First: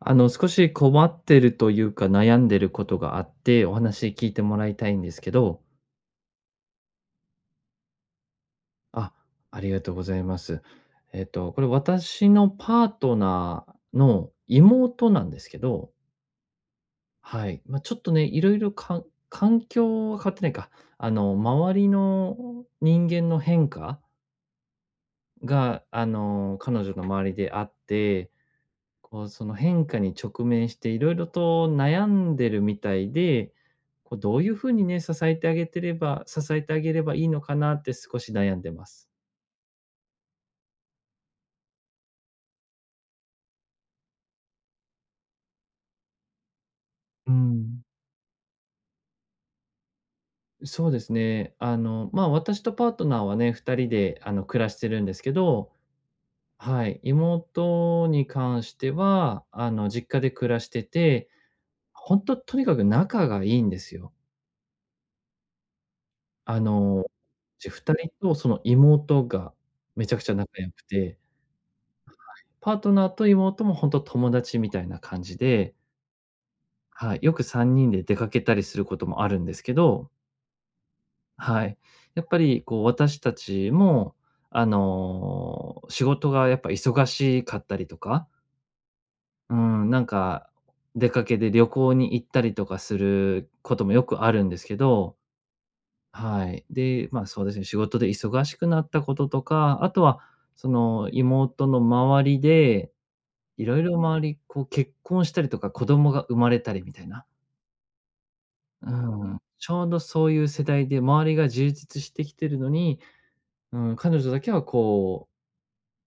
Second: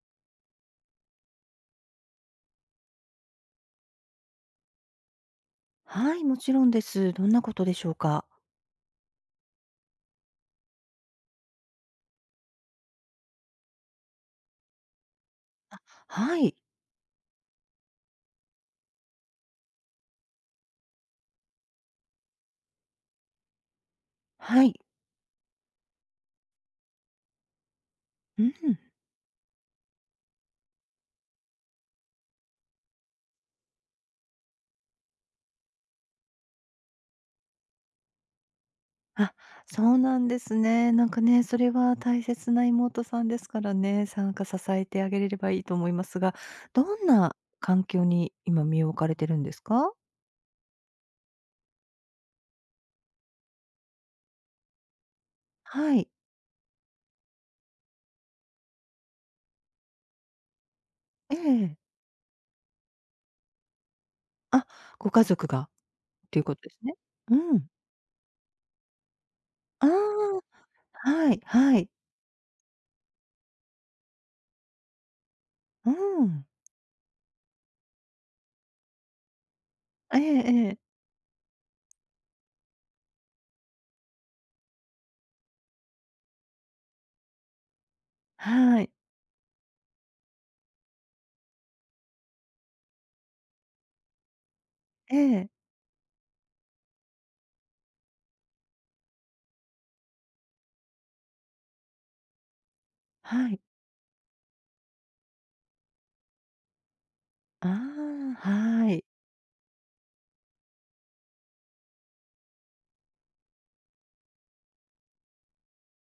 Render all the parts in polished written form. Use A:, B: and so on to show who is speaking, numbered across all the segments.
A: 少し困ってるというか、悩んでることがあって、お話聞いてもらいたいんですけど。
B: はい、もちろんです。どんなことでしょうか？
A: あ、ありがとうございます。これ私のパートナーの妹なんですけど、
B: はい、
A: はい。まあ、ちょっとね、色々環境は変わってないか、周りの人間の変化
B: はい。
A: が、彼女の周りであって、
B: うん。
A: こう、その変化に直面して、いろいろと悩んでるみたいで、こう、どういう風にね、支えてあげればいいのかなって少し悩んでます。
B: あ、そうなんですね。なんかね、それは大切な妹さんですからね、参んか支えてあげれればいいと思いますが、どん
A: う
B: な
A: ん。
B: 環境に今身を置かれてるんですか？
A: そうですね。ま、私とパートナーはね、2人で、暮らしてるんですけど、
B: はい。
A: はい、妹に関しては、実家で暮らしてて、
B: ええ。
A: 本当と、にかく仲がいいんですよ。
B: あ、ご家族がっていうこ
A: あ
B: とですね。
A: の、
B: うん。
A: う2人とその妹が
B: あ
A: めちゃくちゃ仲良く
B: あ、
A: て、
B: はいはい。
A: パートナーと妹も本当友達みたいな感じで、
B: うん。
A: はい、よく3人で出かけたりすることもあるんですけど、
B: ええええ。
A: はい。やっぱりこう私たちも、仕事がやっぱ忙しかったりとか、
B: はい。
A: うん、なんか出かけで旅行に行ったりとかすることもよくあるんですけど、
B: ええ。
A: はい。で、まあ、そうですね、仕事で忙しくなったこととか、あとはその妹の周りで
B: はい。
A: いろいろ周り、こう結婚したりとか、子供が生まれたりみたいな。
B: ああ、
A: う
B: はい。
A: ん。ちょうどそういう世代で、周りが充実してきてるのに、うん、彼女だけはこ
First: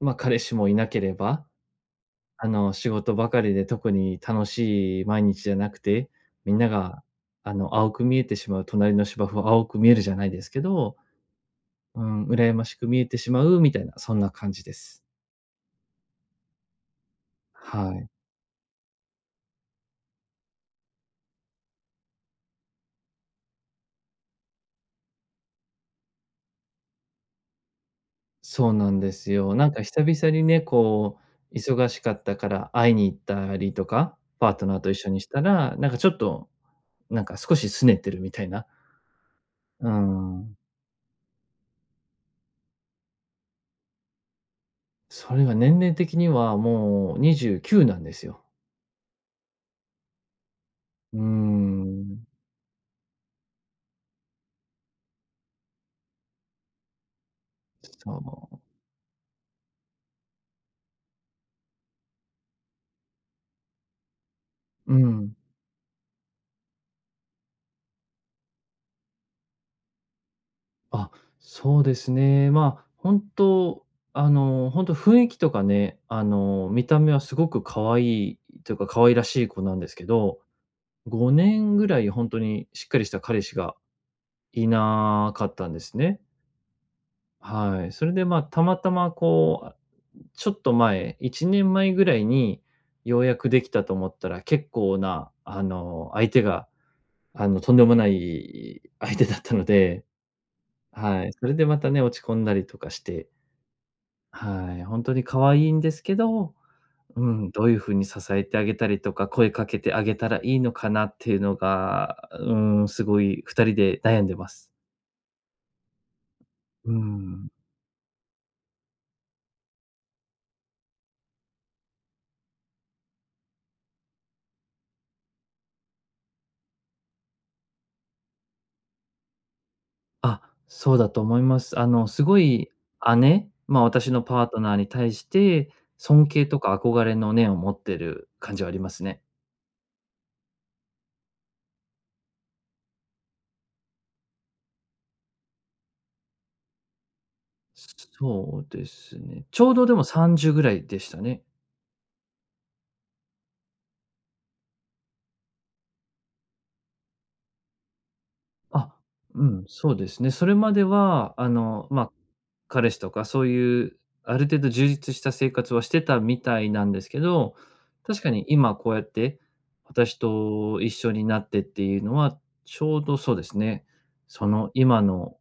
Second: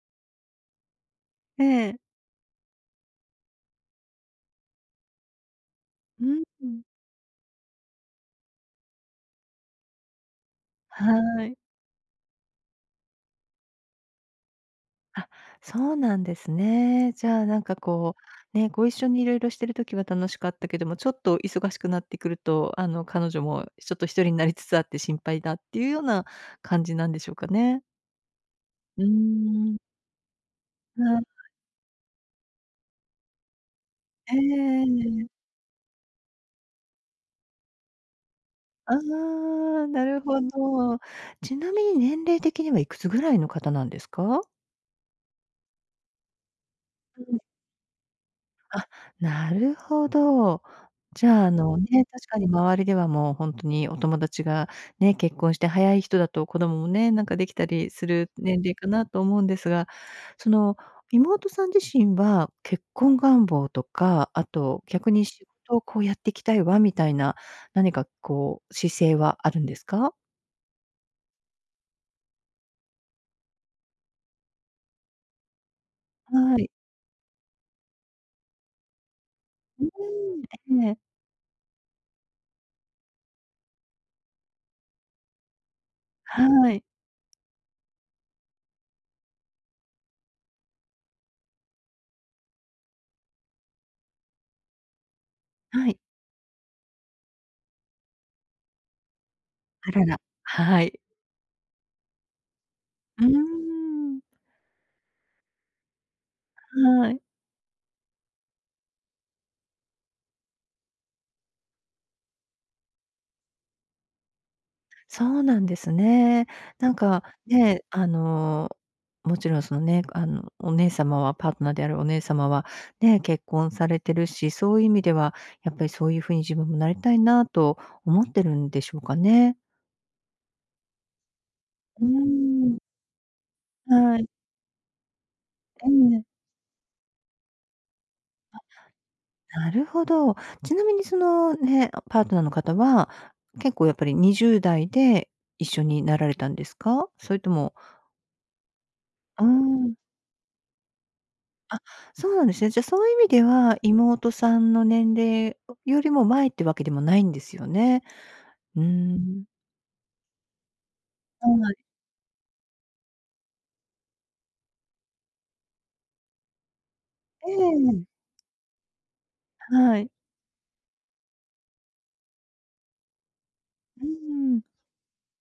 A: う、ま、彼氏もいなければ、
B: ええ。
A: 仕事ばかりで特に楽しい毎日じゃなくて、
B: うん。
A: みんなが、青く見えてしまう、隣の芝生は青く見えるじゃないですけど、
B: はい。
A: うん、羨ましく見えてしまうみたいな、そんな感じです。
B: あ、そうなんですね。じゃあ、なんか
A: はい。
B: こう、ね、ご一緒にいろいろしてる時は楽しかったけども、ちょっと忙しくなってくると、あの、彼女もちょっと一人になりつつあって心配だっていうような感じなんでしょうかね？
A: そうなん
B: うー
A: ですよ。なん
B: ん。
A: か久々にね、
B: は
A: こ
B: い。
A: う、忙しかったから会いに行ったりとか、パ
B: え
A: ートナーと一緒にした
B: え。
A: ら、なんかちょっと、なんか少し拗ねてるみたいな。
B: あ
A: う
B: あ、なるほ
A: ん。
B: ど。ちなみに年齢的にはいくつぐらいの方なんですか？
A: それが年齢的にはもう29なんですよ。
B: なるほど。
A: うー
B: じゃあ、あのね、
A: ん。
B: 確かに周りではもう本当にお友達がね、結婚して早い人だと子供もね、なんかできたりする
A: そう。
B: 年齢かなと思うんですが、その妹さん自身は結婚願望とか、あと
A: う
B: 逆に
A: ん。
B: 仕事をこうやっていきたいわみたいな、何かこう姿勢はあるんですか？
A: あ、そうですね。まあ、本当本当雰囲気とかね、
B: はい。
A: 見た目はすごく可愛いというか、可愛らしい子なん
B: う
A: ですけ
B: ー
A: ど、
B: ん、ええ。
A: 5年ぐらい本当にしっかりした彼氏がいなかったんですね。
B: はい。
A: はい。それで、まあ、たまたまこう、ちょっと前、1年前ぐらいにようやくできたと思ったら、結構な、
B: はい。
A: 相手が、とんでもない相手だったの
B: あ
A: で、
B: らら。はい。
A: はい。それでまたね、落ち込んだりとかし
B: う
A: て、
B: ーん。
A: はい。本当に可愛いんですけど、
B: はい。
A: うん、どういう風に支えてあげたりとか、声かけてあげたらいいのかなっていうのが、うん、すごい2人で悩んでます。
B: そうなんですね。な
A: う
B: んか、
A: ん。
B: ね、あの、もちろんそのね、あの、お姉様はパートナーであるお姉様は、ね、結婚されてるし、そういう意味では、やっぱりそういう風に自分もなりたいなと思ってるんでしょうかね。
A: あ、そうだと思います。
B: うー
A: すごい
B: ん、
A: 姉、ま、私
B: は
A: の
B: い。
A: パートナーに対して、
B: ええ。
A: 尊 敬とか憧れの念を持ってる感じはありますね。
B: なるほど。ちなみにそのね、パートナーの方は、結構やっぱり20代で一緒になられたんですか？それとも。
A: そうです
B: う
A: ね。
B: ー
A: ちょうどで
B: ん。
A: も30ぐらいでしたね。
B: あ、そうなんですね。じゃ、あそういう意味では、妹さんの年齢よりも前ってわけでもないんですよね。うー
A: あ、う
B: ん。
A: ん、そうですね。それまでは、
B: はい。
A: まあ、彼氏とかそういう、ある程度充実した生活はしてたみたいなんですけ
B: え
A: ど、
B: え。
A: 確かに今こうやって、
B: はい。
A: 私と一緒になってっていうのは、ちょうどそうですね、
B: う
A: そ
B: ーん。
A: の今の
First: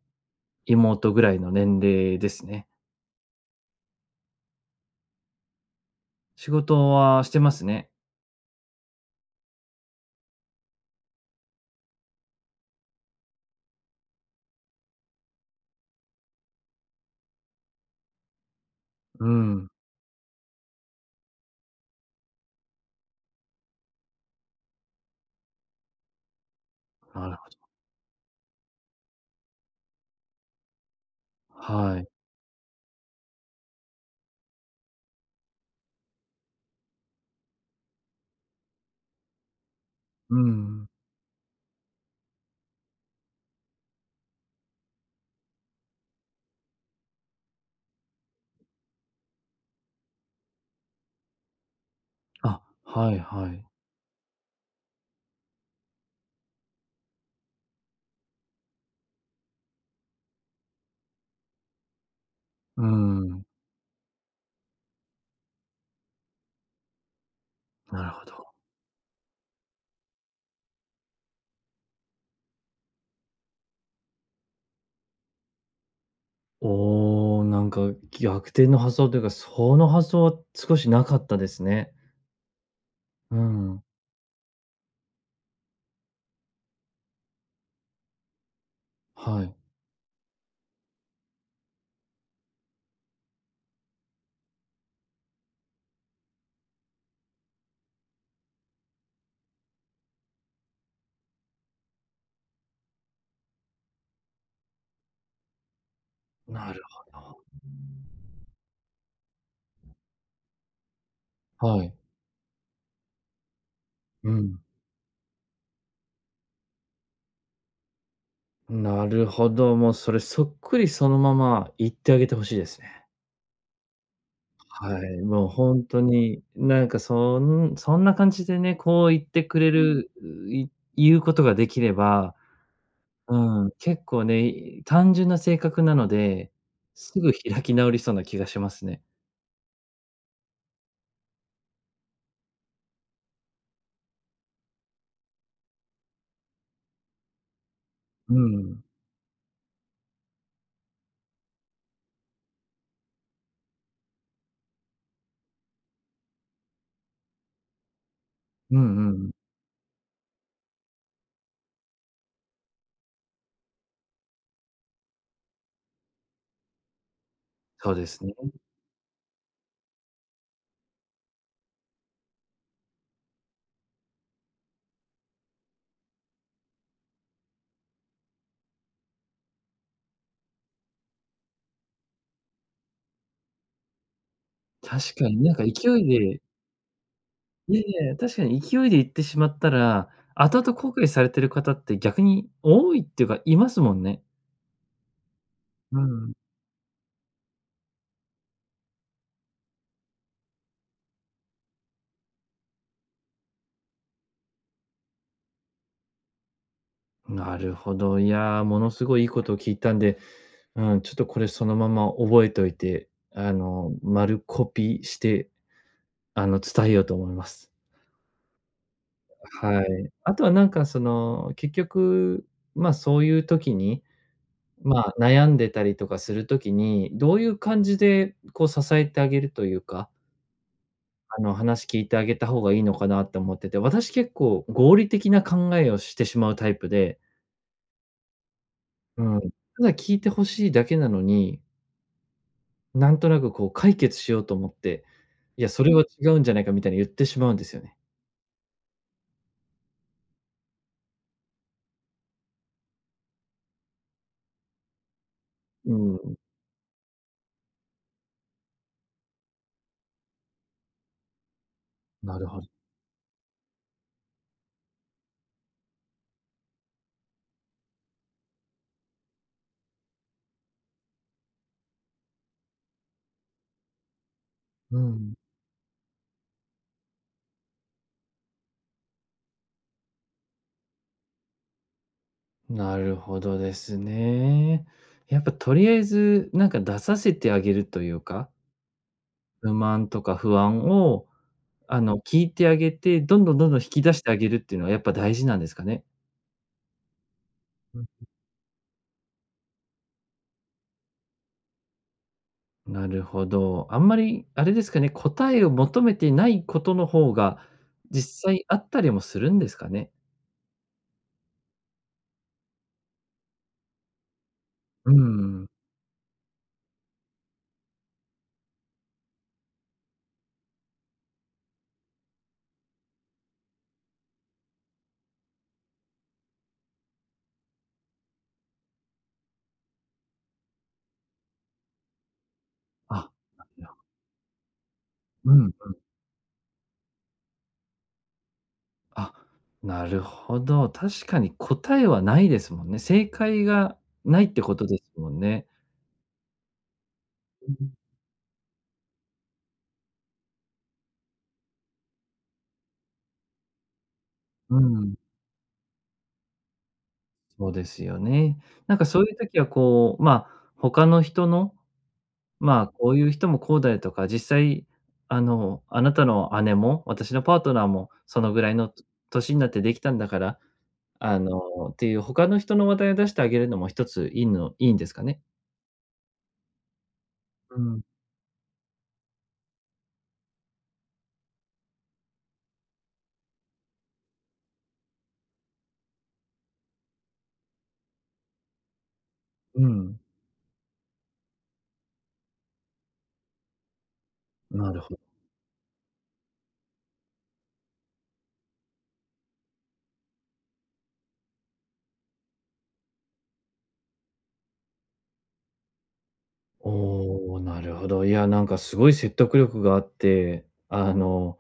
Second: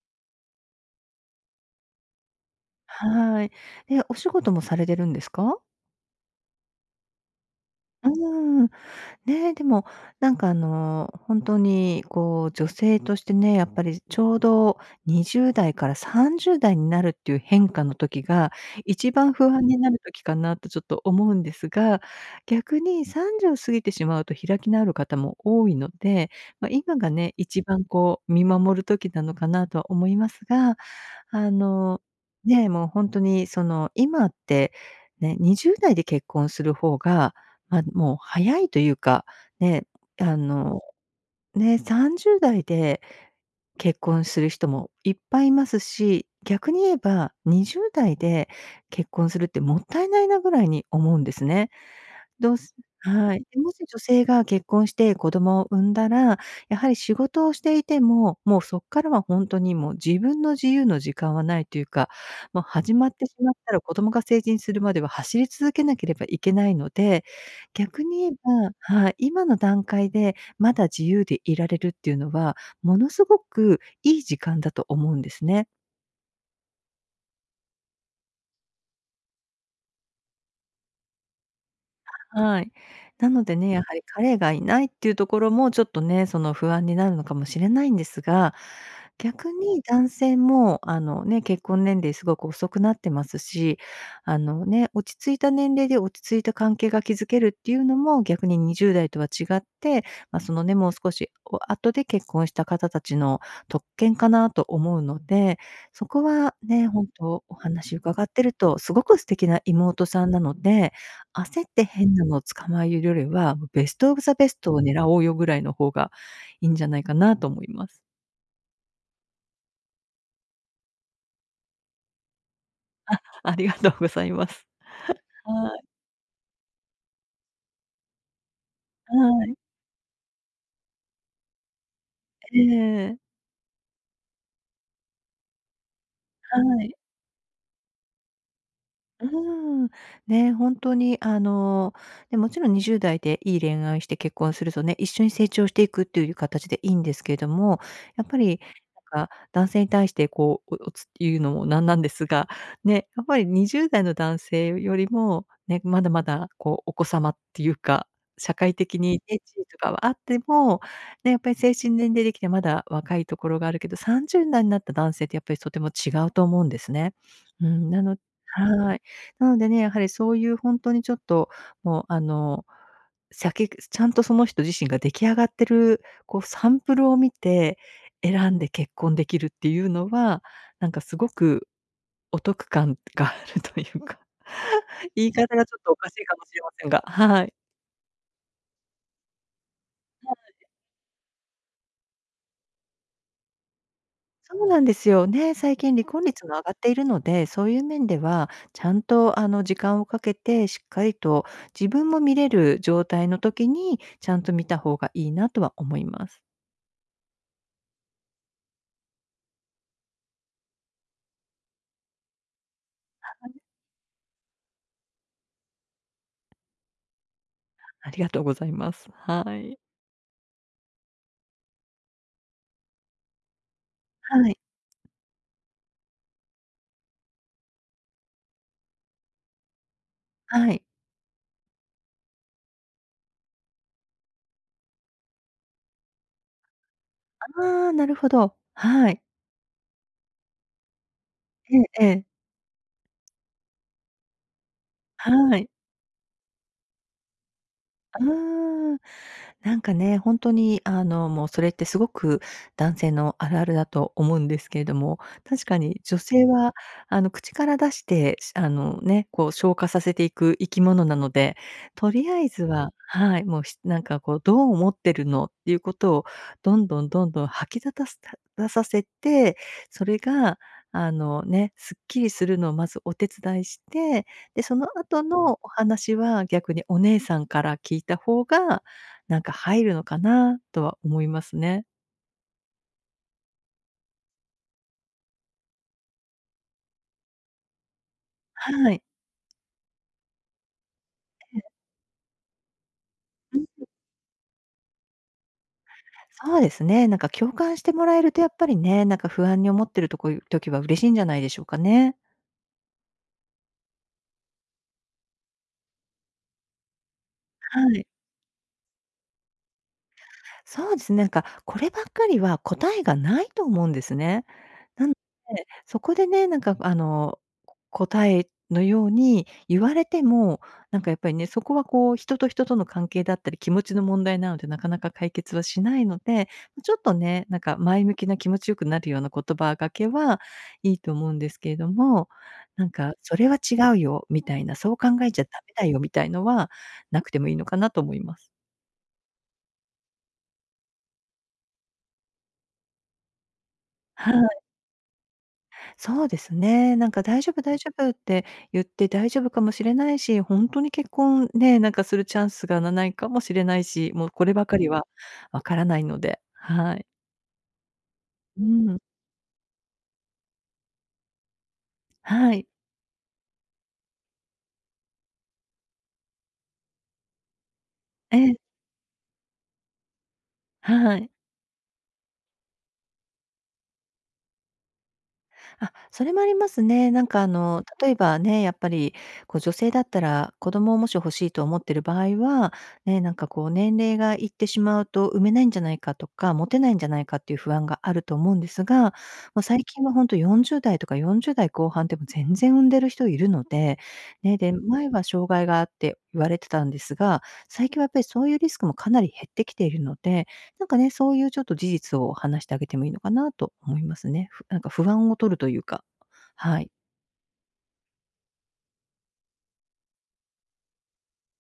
A: 妹ぐらいの年齢ですね。
B: はい。で、お仕事もされてるんですか？
A: 仕事はしてますね。
B: うーん。ねえ、でも、なんかあの、本当にこう、女性としてね、やっぱりちょうど20代から30代になるっていう変化の時が、一
A: う
B: 番不安
A: ん、
B: になる時かなとちょっと思うんですが、逆に30過ぎてしまうと開き直る方も多いので、まあ、今が
A: な
B: ね、
A: るほど。
B: 一番こう見守る時なのかなとは思いますが、あ
A: は
B: の、
A: い。
B: ねえ、もう本当にその、今ってね、20代で結婚する方がま、もう早いというか、ね、
A: う
B: あの、
A: ん。
B: ね、30代で結婚する人もいっぱいいますし、逆に言えば20代で結婚するってもったいないなぐらいに思うんですね。どう
A: あ、
B: す
A: はい
B: はい。
A: は
B: で、
A: い。
B: もし女性が結婚して子供を産んだら、やはり仕事をしていても、もうそっからは本当にもう自分の自由の時間はないというか、もう
A: う
B: 始まってし
A: ん、
B: まったら子供が成人するまでは走り続けなければいけないので、
A: な
B: 逆
A: る
B: に
A: ほ
B: 言え
A: ど。
B: ばはい、今の段階でまだ自由でいられるっていうのはものすごくいい時間だと思うんですね。
A: おお、なんか逆転の発想というか、その発想は少しなかったですね。
B: はい。な
A: う
B: のでね、や
A: ん、
B: はり彼がいないっていうところもちょっとね、その不安になるのかもしれないんですが、
A: は
B: 逆
A: い。
B: に男性もあのね、結婚年齢すごく遅くなってますし、あのね、落ち着いた年齢で落ち着いた関係が築けるっていうのも逆に20代とは違って、まあ、そのね、もう少しお後で結婚した方たちの特権かなと思うので、そこは
A: なる
B: ね、本
A: ほ
B: 当お
A: ど。
B: 話伺ってるとすごく素敵な妹さんなので焦っ
A: は
B: て
A: い。
B: 変なのを捕まえるよりは、もうベストオブ
A: う
B: ザベ
A: ん。
B: ストを狙おうよぐらいの方がいいんじゃないかなと思います。
A: なるほど、もうそれそっくりそのまま言ってあげてほしいですね。
B: ありがとうございます。
A: はい、もう
B: はい。
A: 本当に、なんかそんな感じでね、こう
B: は
A: 言って
B: い。
A: くれる、い言うことができれば、
B: ええ。
A: うん、結構ね、単純な性格なので、
B: はい。
A: すぐ開き直りそうな気がしますね。
B: うーん。ね、本当に、あの、ね、もちろん20代でいい恋愛して結婚するとね、一緒に成長していくっていう形でいいんですけれども、やっぱ
A: う
B: り、
A: ん。
B: なんか、男性に対してこう、おおつ言うのもなんなんですが、ね、やっぱり20代の男性よりも、ね、まだまだこう、お子様っていうか、社会
A: うん
B: 的
A: う
B: にね、
A: ん、
B: 地位とかはあっても、ね、やっぱり精神年齢できてまだ若いところがあるけど、30代になった男性ってやっぱりとても違うと思うんですね。うん、
A: そう
B: な
A: で
B: の
A: すね。
B: はい。なのでね、やはりそういう本当にちょっと、もうあの、先ちゃんとその人自身が出来上がってる、こうサンプルを見て、選んで結婚できるっていうのは、なんかすごくお得感があるというか、
A: 確か
B: 言い
A: にな
B: 方
A: んか
B: がちょっとお
A: 勢い
B: かしいか
A: で、
B: もしれませんが、はい。
A: いやいや、確かに勢いで行ってしまったら、後々後悔されてる方って逆に多いっていうか、いますもんね。
B: そうなんですよ。ね、最近
A: う
B: 離婚
A: ん。
B: 率も上がっているので、そういう面では、ちゃんとあの時間をかけて、しっかりと自分も見れる状態の時に、ちゃんと見た方がいいなとは思います。
A: なるほど。いやー、ものすごいいいことを聞いたんで、うん、ちょっとこれそのまま覚えておいて、丸コピーして、伝えようと思います。
B: ありがとうございます。はい。
A: はい。あとはなんかその、結局、ま、そういう時に、
B: はい、
A: まあ、悩んでたりとかする時に、どういう感じでこう支えてあげるというか、
B: はい。
A: 話聞いてあげた方がいいのかなって思ってて、私結構合理的な考えをしてしまうタイプで、
B: ああ、なるほど。はい。
A: うん、ただ聞いてほしいだけなのに、
B: ええええ。
A: なんとなくこう解決しようと思って、
B: は
A: いや、
B: い。
A: それは違うんじゃないかみたいに言ってしまうんですよね。
B: うーん。なんかね、本当にあの、もうそれってすごく男性のあるあるだと思うんですけれども、確か
A: う
B: に女
A: ん、
B: 性はあの、口から出して、あのね、こう消化させていく生き物なので、とり
A: な
B: あ
A: る
B: え
A: ほ
B: ず
A: ど。
B: ははい、もうひなんかこう、どう思ってるのっていうことをどんどんどんどん吐きだたす出させて、それがあのね、すっきりするのをまずお手伝いして、で、その
A: う
B: 後
A: ん、
B: のお話は、逆にお姉さんから聞いた方が、なんか入るのかなとは思いますね。
A: なるほどですね。やっぱとりあえず、なんか出させてあげるというか、
B: はい。
A: 不満とか不安を聞いてあげて、どんどん
B: うん、
A: どんどん引き出してあげるっていうのはやっぱ大事なんですかね？
B: そうですね。なんか共感して
A: う
B: も
A: ん。
B: らえるとやっぱりね、なんか不安に思ってる時は嬉しいんじゃないでしょうかね。
A: なるほど。あんまりあれですかね、答えを求めてないことの方が、
B: はい。
A: 実際あったりもするんですかね？
B: そうですね、なんかこればっかりは答えがないと思うんですね。な
A: うー
B: ので、
A: ん。
B: そこでね、なんかあの、答えのように言われても、なんかやっぱりね、そこはこう人と人との関係だったり、気持ちの問題なので、なかなか解決はしないので、ちょっとね、なんか前向きな気持ちよくなるような言葉がけはいいと思うんですけれども、なんか
A: あ、
B: 「それは
A: なる
B: 違
A: ほ
B: う
A: ど、
B: よ」みたいな、「そう考えちゃダ
A: う
B: メ
A: ん。
B: だよ」みたいのはなくてもいいのかなと思います。
A: あ、なるほど。確かに答えはないですもんね。正解が
B: は
A: ないって
B: い。
A: ことですもんね。
B: そうですね。なんか大丈夫
A: う
B: 大丈
A: ん。
B: 夫って言って大丈夫かもしれないし、本当に結婚ね、なんかするチャンスがないかもしれないし、もうこれば
A: う
B: かりは
A: ん。
B: わからないので、はい。
A: そうですよね。
B: う
A: なん
B: ん、
A: かそういう時はこう、まあ、他の人の、
B: はい。
A: まあ、こういう人もこうだよとか、実際、あなたの姉も、私のパートナーも
B: え
A: その
B: え、
A: ぐらいの年になってできたんだから、
B: はい。
A: あの、っていう他の人の話題を出してあげるのも一ついいんですかね？
B: あ、それもありますね。なんかあ
A: う
B: の、
A: ん、
B: 例えばね、やっぱり、こう女性だったら、子供をもし欲しいと思ってる場合は、ね、なんかこう年齢がいってしまうと産めないんじゃないかとか、持てないんじゃないかっていう不安があると思うんですが、まあ、最
A: う
B: 近は
A: ん。
B: 40代とか40代後半でも全然産んでる人いるので、ね、で、
A: なる
B: 前
A: ほど。
B: は障害があって言われてたんですが、最近はやっぱりそういうリスクもかなり減ってきているので、なんかね、そういうちょっと事実を話してあげてもいいのかなと思いますね。なんか不安を取るというか、はい。
A: おお、なるほど。いや、なんかすごい説得力があって、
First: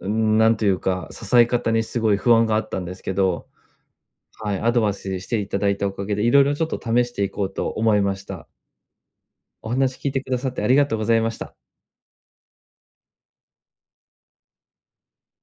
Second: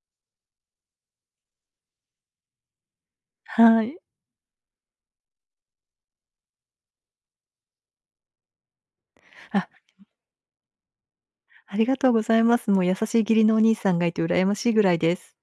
A: なんというか、支え方にすごい不安があったんですけど、
B: はい。
A: はい、アドバイスしていただいたおかげで、いろいろちょっと試していこうと思いました。
B: あ、
A: お話聞いてくださってありがとうございました。
B: ありがとうございます。もう優しい義理のお兄さんがいて羨ましいぐらいです。